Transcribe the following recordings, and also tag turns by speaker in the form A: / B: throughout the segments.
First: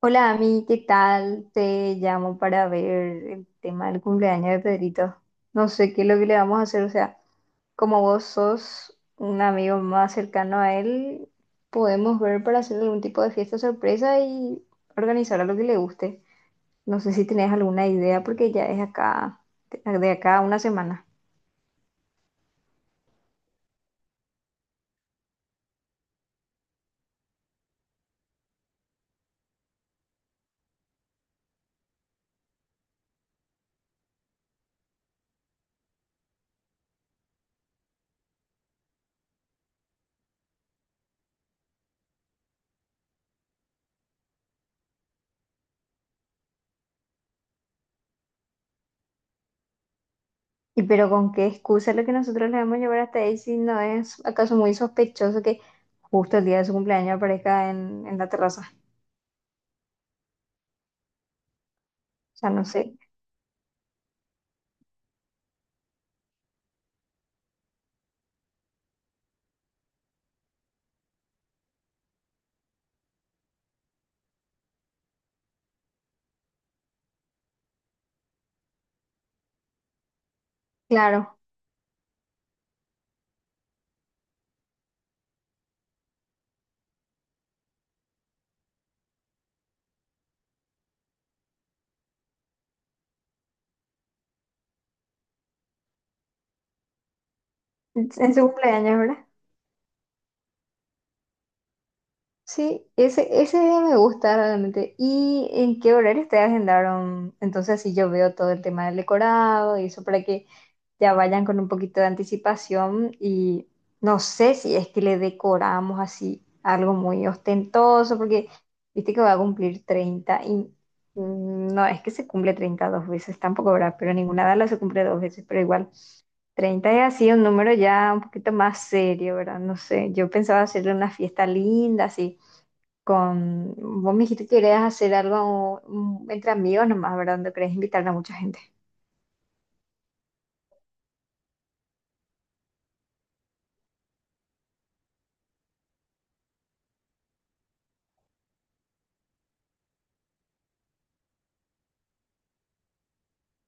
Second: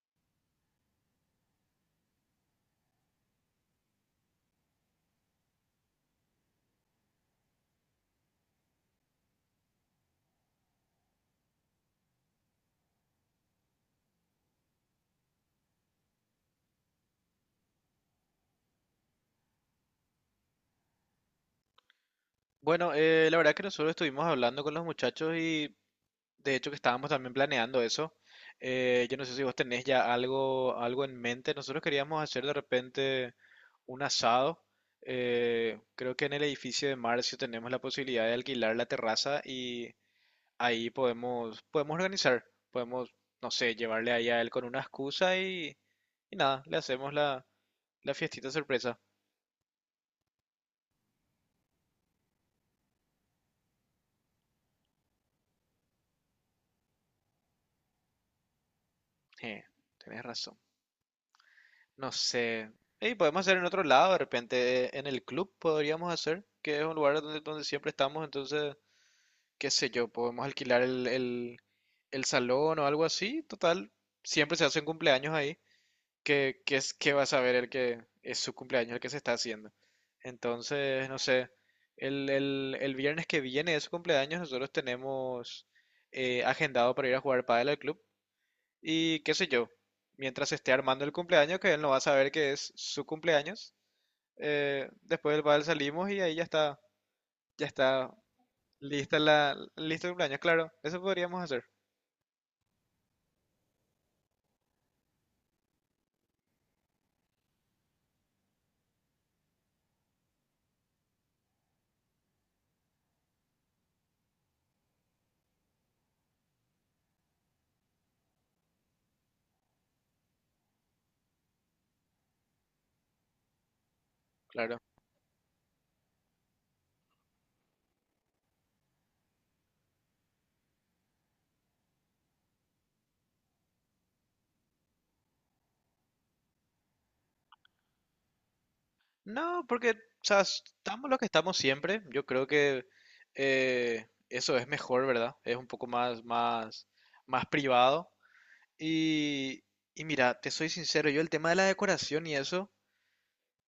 A: Hola, Ami, ¿qué tal? Te llamo para ver el tema del cumpleaños de Pedrito. No sé qué es lo que le vamos a hacer, o sea, como vos sos un amigo más cercano a él, podemos ver para hacer algún tipo de fiesta sorpresa y organizar a lo que le guste. No sé si tenés alguna idea porque ya es acá, de acá a una semana.
B: Bueno, la verdad que nosotros estuvimos hablando con los muchachos y de hecho que estábamos también planeando eso. Yo no sé si vos tenés ya algo en mente. Nosotros queríamos hacer de repente un asado. Creo que en el edificio de Marcio tenemos la posibilidad de alquilar la terraza y ahí podemos organizar. Podemos, no sé, llevarle ahí a él con una excusa y nada, le hacemos la fiestita sorpresa.
A: ¿Y pero con qué excusa lo que nosotros le vamos a llevar hasta ahí, si no es acaso muy sospechoso que justo el día de su cumpleaños aparezca en la terraza?
B: Eh, Tenés razón. No
A: O sea, no
B: sé.
A: sé.
B: Y podemos hacer en otro lado, de repente en el club podríamos hacer, que es un lugar donde siempre estamos, entonces, qué sé yo, podemos alquilar el salón o algo así, total, siempre se hacen cumpleaños ahí, que es que va a saber el que es su cumpleaños el que se está haciendo. Entonces, no
A: Claro,
B: sé, el viernes que viene de su cumpleaños nosotros tenemos agendado para ir a jugar pádel al club, y qué sé yo, mientras esté armando el cumpleaños, que él no va a saber que es su cumpleaños, después del bal salimos y ahí ya está
A: en su cumpleaños, ¿verdad?
B: listo el cumpleaños, claro, eso podríamos hacer,
A: Sí, ese día me gusta realmente. ¿Y en qué horario te agendaron? Entonces, así yo veo todo el tema del decorado y eso para que ya vayan con un poquito de anticipación. Y no sé si es que le decoramos así algo muy ostentoso, porque viste que va a cumplir 30 no es que se cumple 30 dos veces, tampoco, ¿verdad? Pero ninguna de las
B: claro.
A: se cumple dos veces, pero igual. 30 es así un número ya un poquito más serio, ¿verdad? No sé, yo pensaba hacerle una fiesta linda, así, con... Vos me dijiste que querías hacer algo entre amigos nomás, ¿verdad? Donde querés invitar a mucha gente.
B: No, porque, o sea, estamos lo que estamos siempre, yo creo que eso es mejor, ¿verdad? Es un poco más privado. Y, y mira, te soy sincero, yo el tema de la decoración y eso,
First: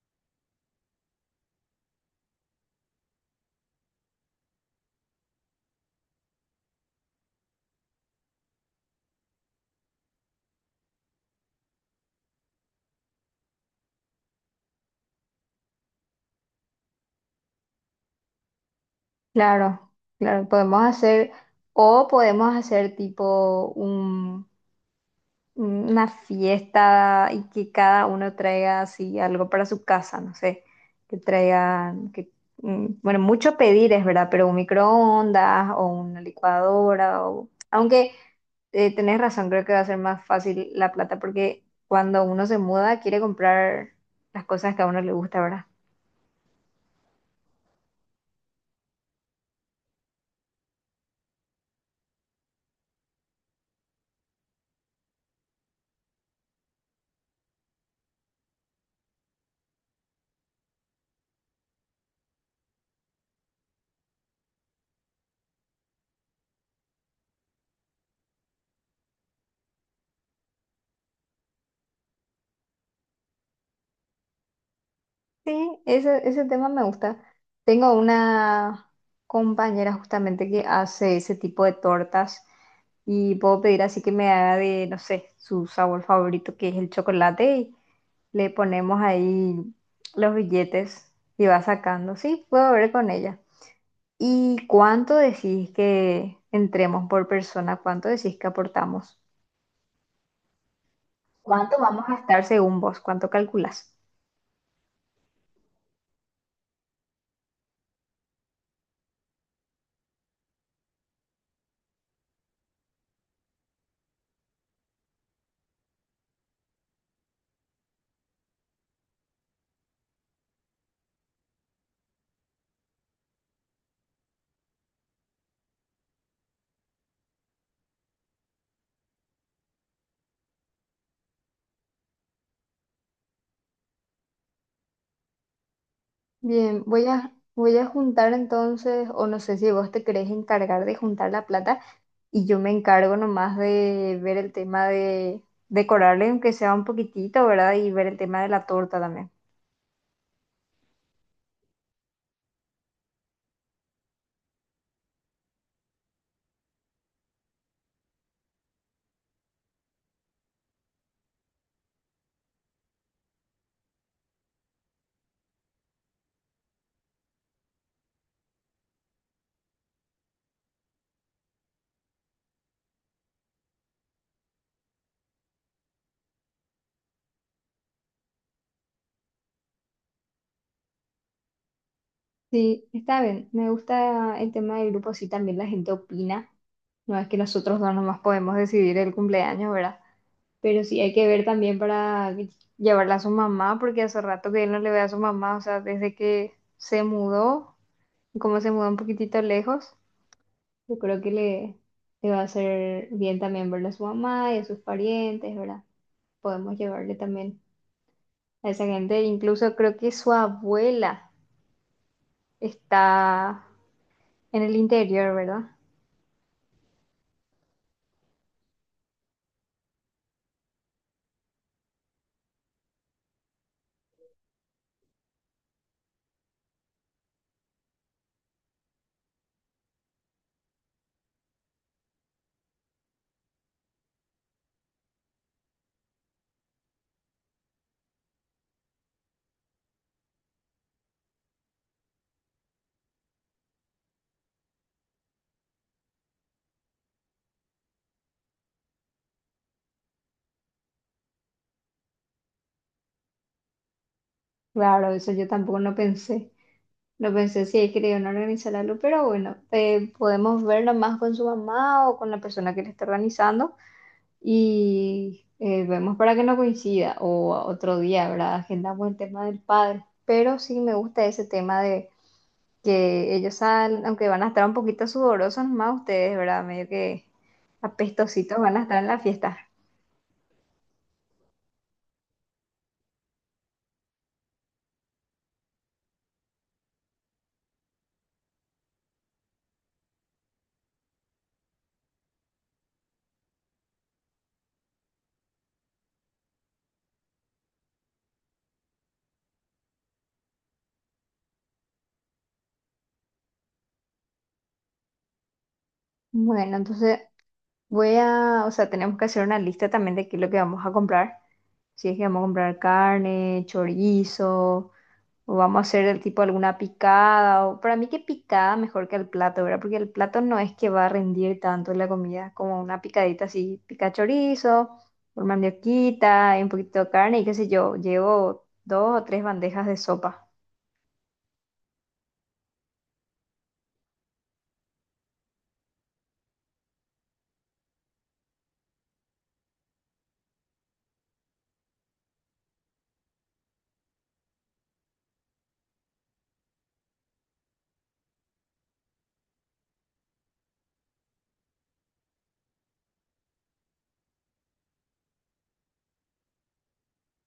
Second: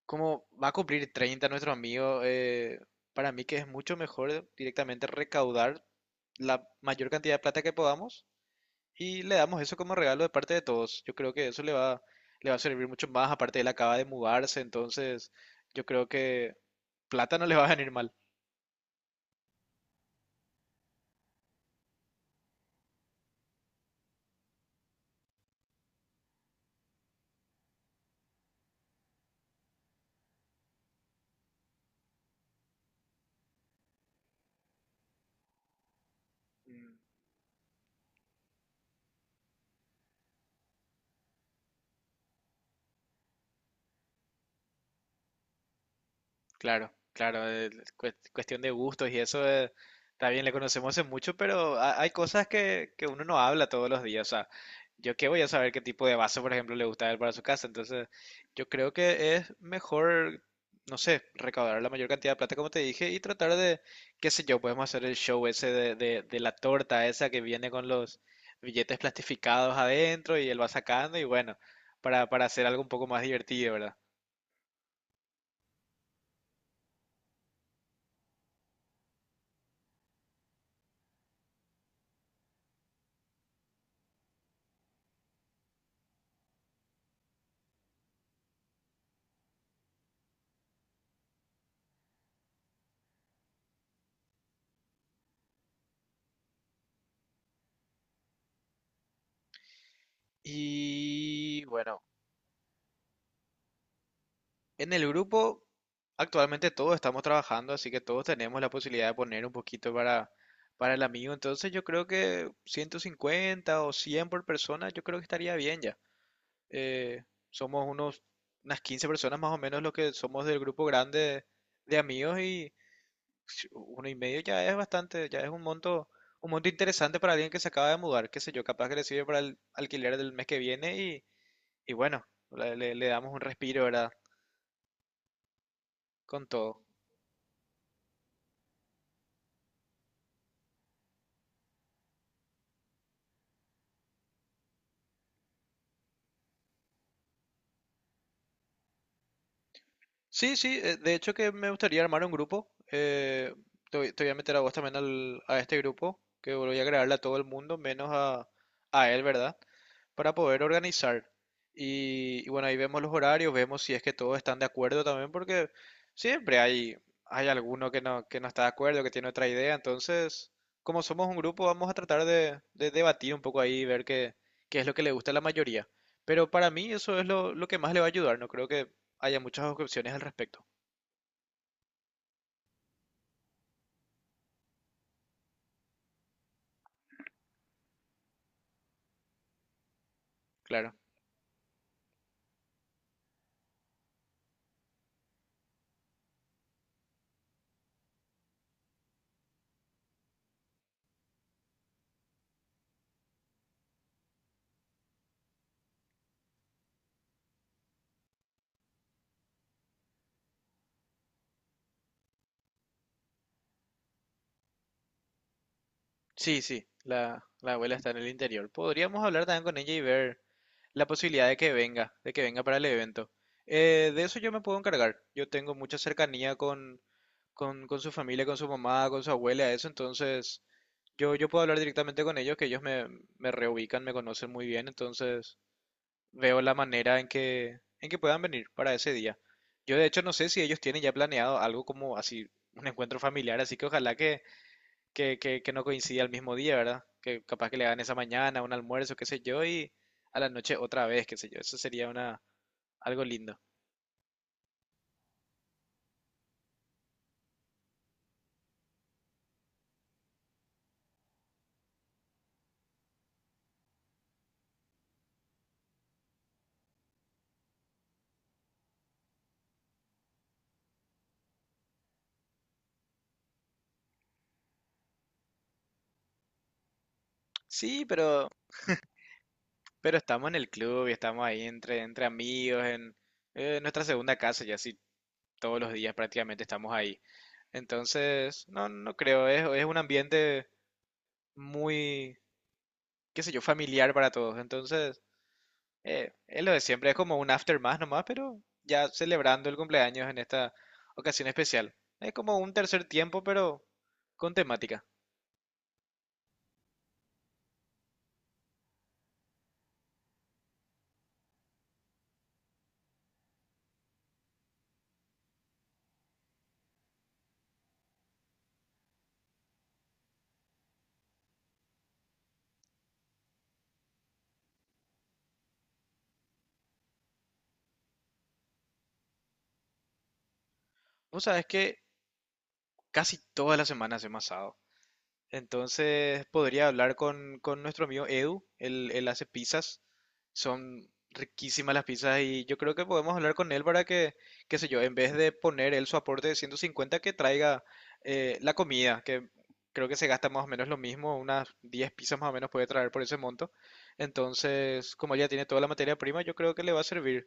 B: como va a cumplir 30 nuestro amigo, para mí que es mucho mejor directamente recaudar la mayor cantidad de plata que podamos y le damos eso como regalo de parte de todos. Yo creo que eso le va a servir mucho más, aparte él acaba de mudarse, entonces yo creo que plata no le va a venir mal.
A: Claro, claro, podemos hacer, o podemos hacer tipo una fiesta y que cada uno traiga así algo para su casa, no sé, que traigan, que, mm, bueno, mucho pedir es verdad, pero un microondas o una licuadora, o, aunque tenés razón, creo que va a ser más fácil la plata porque cuando uno se muda quiere comprar las cosas que a uno le gusta, ¿verdad?
B: Claro, claro, cuestión de gustos y eso también le conocemos en mucho, pero hay cosas que uno no habla todos los días. O sea, yo qué voy a saber qué tipo de vaso, por ejemplo, le gusta a él para su casa. Entonces, yo creo que es mejor, no sé, recaudar la mayor cantidad de plata, como te dije, y tratar de, qué sé yo, podemos hacer el show ese de la torta esa que viene con los billetes plastificados adentro y él va sacando y bueno, para hacer algo un poco más divertido, ¿verdad?
A: Sí, ese tema me gusta. Tengo una compañera justamente que hace ese tipo de tortas y puedo pedir así que me haga de, no sé, su sabor favorito que es el chocolate y le ponemos ahí los billetes y va sacando. Sí, puedo ver con ella. ¿Y cuánto decís que entremos por persona? ¿Cuánto decís que aportamos?
B: Y
A: ¿Cuánto
B: bueno.
A: vamos a estar según vos? ¿Cuánto calculás?
B: En el grupo, actualmente todos estamos trabajando, así que todos tenemos la posibilidad de poner un poquito para el amigo. Entonces yo creo que 150 o 100 por persona, yo creo que estaría bien ya. Eh, Somos unas 15 personas más o menos los que somos del grupo grande de amigos y si uno y medio ya es bastante, ya es un monto interesante para alguien que se acaba de mudar, qué sé yo, capaz que le sirve para el alquiler del mes que viene y bueno, le damos un respiro, ¿verdad? Con todo.
A: Bien, voy a juntar entonces, o no sé si vos te querés encargar de juntar la plata y yo me encargo nomás de ver el tema de decorarle, aunque sea un poquitito, ¿verdad? Y ver el tema de la torta también.
B: Sí, sí, de hecho que me gustaría armar un grupo. Te voy a meter a vos también a este grupo, que voy a agregarle a todo el mundo, menos a él, ¿verdad? Para poder organizar. Y bueno, ahí vemos los horarios, vemos si es que todos están de acuerdo también, porque siempre hay, hay alguno que no está de acuerdo, que tiene otra idea. Entonces, como somos un grupo, vamos a tratar de debatir un poco ahí y ver qué, qué es lo que le gusta a la mayoría. Pero para mí eso es lo que más le va a ayudar. No creo que haya muchas objeciones al respecto.
A: Sí, está bien, me gusta el tema del grupo, sí, también la gente opina. No es que nosotros dos nomás podemos decidir el cumpleaños, ¿verdad? Pero
B: Claro.
A: sí hay que ver también para llevarla a su mamá, porque hace rato que él no le ve a su mamá, o sea, desde que se mudó, como se mudó un poquitito lejos, yo creo que le va a hacer bien también verle a su mamá y a sus parientes, ¿verdad? Podemos llevarle también a esa gente. Incluso creo que su abuela está en el interior, ¿verdad?
B: Sí, sí, la abuela está en el interior. Podríamos hablar también con ella y ver la posibilidad de que venga para el evento. De eso yo me puedo encargar. Yo tengo mucha cercanía con su familia, con su mamá, con su abuela, eso, entonces yo puedo hablar directamente con ellos, que ellos me reubican, me conocen muy bien, entonces veo la manera en en que puedan venir para ese día. Yo de hecho no sé si ellos tienen ya planeado algo como así, un encuentro familiar, así que ojalá que que no coincida el mismo día, ¿verdad? Que capaz que le dan esa mañana, un almuerzo, qué sé yo, y a la noche otra vez, qué sé yo. Eso sería una, algo lindo.
A: Claro, eso yo tampoco no pensé. No pensé si ahí querían organizar algo, pero bueno, podemos ver nomás con su mamá o con la persona que le está organizando y vemos para que no coincida o otro día, ¿verdad? Agendamos el tema del padre. Pero sí me gusta ese tema de que ellos salen, aunque van a estar un poquito sudorosos más ustedes, ¿verdad? Medio que
B: Sí,
A: apestositos van a estar en la fiesta.
B: pero estamos en el club y estamos ahí entre amigos, en nuestra segunda casa, y así todos los días prácticamente estamos ahí. Entonces, no, no creo, es un ambiente muy, qué sé yo, familiar para todos. Entonces, es lo de siempre, es como un after más nomás, pero ya celebrando el cumpleaños en esta ocasión especial. Es como un tercer tiempo, pero con temática.
A: Bueno, entonces voy a, o sea, tenemos que hacer una lista también de qué es lo que vamos a comprar. Si es que vamos a comprar carne, chorizo, o vamos a hacer el tipo alguna picada, o para mí que picada mejor que el plato, ¿verdad? Porque el plato no es que va a rendir tanto la comida como una picadita así, pica chorizo, por mandioquita, y un poquito de carne y qué sé yo, llevo dos o tres bandejas de sopa.
B: Vos sabés que casi todas las semanas hacemos asado. Entonces podría hablar con nuestro amigo Edu, él hace pizzas, son riquísimas las pizzas y yo creo que podemos hablar con él para que, qué sé yo, en vez de poner él su aporte de 150, que traiga la comida, que creo que se gasta más o menos lo mismo, unas 10 pizzas más o menos puede traer por ese monto. Entonces, como él ya tiene toda la materia prima, yo creo que le va a servir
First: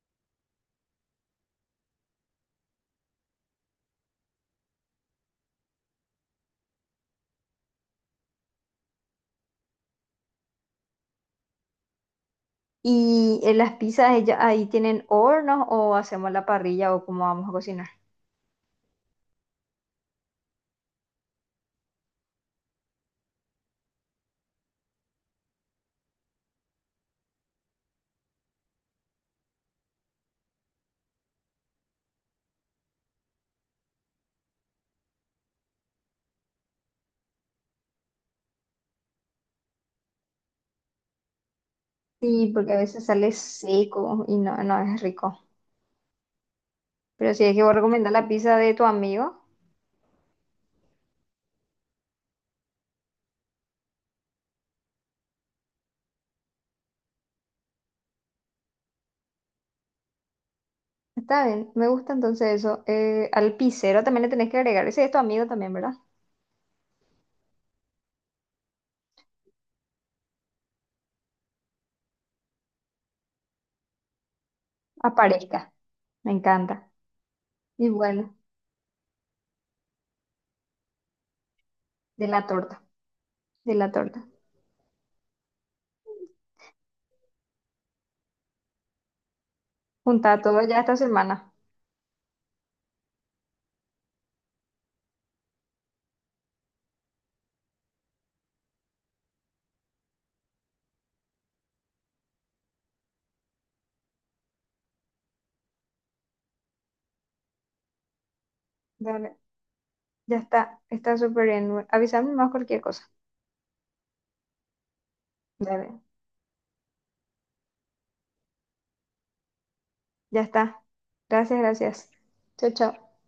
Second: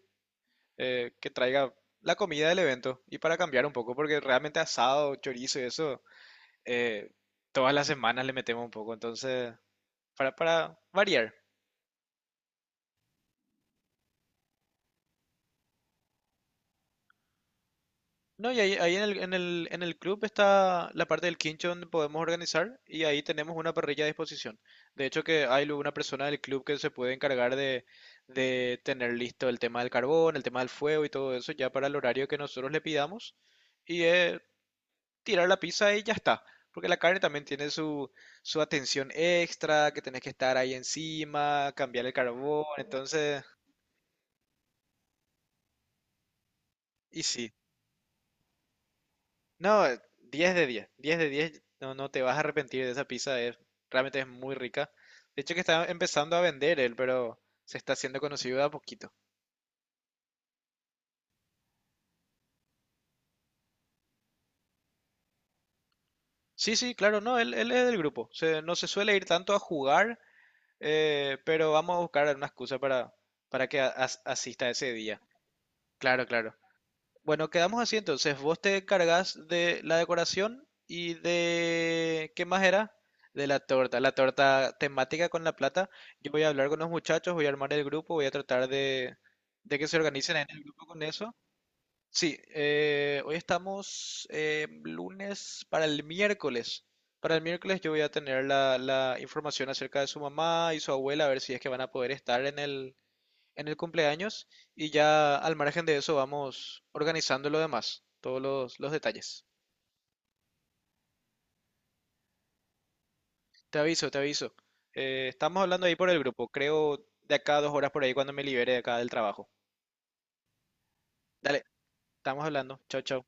B: que traiga la comida del evento y para cambiar un poco, porque realmente asado, chorizo y eso eh, todas las semanas le metemos un poco, entonces, para variar.
A: ¿Y en las pizzas ahí tienen hornos o hacemos la parrilla o cómo vamos a cocinar?
B: No, y ahí en el club está la parte del quincho donde podemos organizar y ahí tenemos una parrilla a disposición. De hecho, que hay luego una persona del club que se puede encargar de tener listo el tema del carbón, el tema del fuego y todo eso ya para el horario que nosotros le pidamos y tirar la pizza y ya está. Porque la carne también tiene su atención extra, que tenés que estar ahí encima, cambiar el
A: Sí,
B: carbón,
A: porque a veces sale
B: entonces,
A: seco y no, no es rico.
B: y
A: Pero si
B: sí.
A: es que vos recomendar la pizza de tu amigo.
B: No, 10 de 10, no, no te vas a arrepentir de esa pizza, es, realmente es muy rica. De hecho que está empezando a vender él, pero se está haciendo conocido de a poquito.
A: Está bien, me gusta entonces eso. Al pisero también le tenés que agregar. Ese es tu amigo también, ¿verdad?
B: Sí, sí, claro, no, él es del grupo, no se suele ir tanto a jugar, pero vamos a buscar una excusa para que asista ese día.
A: Aparezca,
B: Claro,
A: me
B: claro.
A: encanta.
B: Bueno, quedamos
A: Y
B: así
A: bueno,
B: entonces. Vos te encargás de la decoración y
A: de
B: de... ¿Qué
A: la
B: más
A: torta,
B: era? De
A: de la
B: la
A: torta.
B: torta temática con la plata. Yo voy a hablar con los muchachos, voy a armar el grupo, voy a tratar de que se organicen
A: Junta
B: en
A: todo
B: el
A: ya
B: grupo
A: esta
B: con eso.
A: semana.
B: Sí, hoy estamos lunes para el miércoles. Para el miércoles yo voy a tener la información acerca de su mamá y su abuela, a ver si es que van a poder estar en en el cumpleaños y ya al margen de eso vamos organizando lo demás, todos los
A: Dale,
B: detalles.
A: ya está, está súper bien. Avísame más cualquier cosa.
B: Te aviso, te aviso. Estamos hablando ahí
A: Dale,
B: por el grupo, creo de acá a 2 horas por ahí cuando me libere de acá del trabajo.
A: ya está. Gracias,
B: Dale,
A: gracias.
B: estamos
A: Chao,
B: hablando. Chao,
A: chao.
B: chao.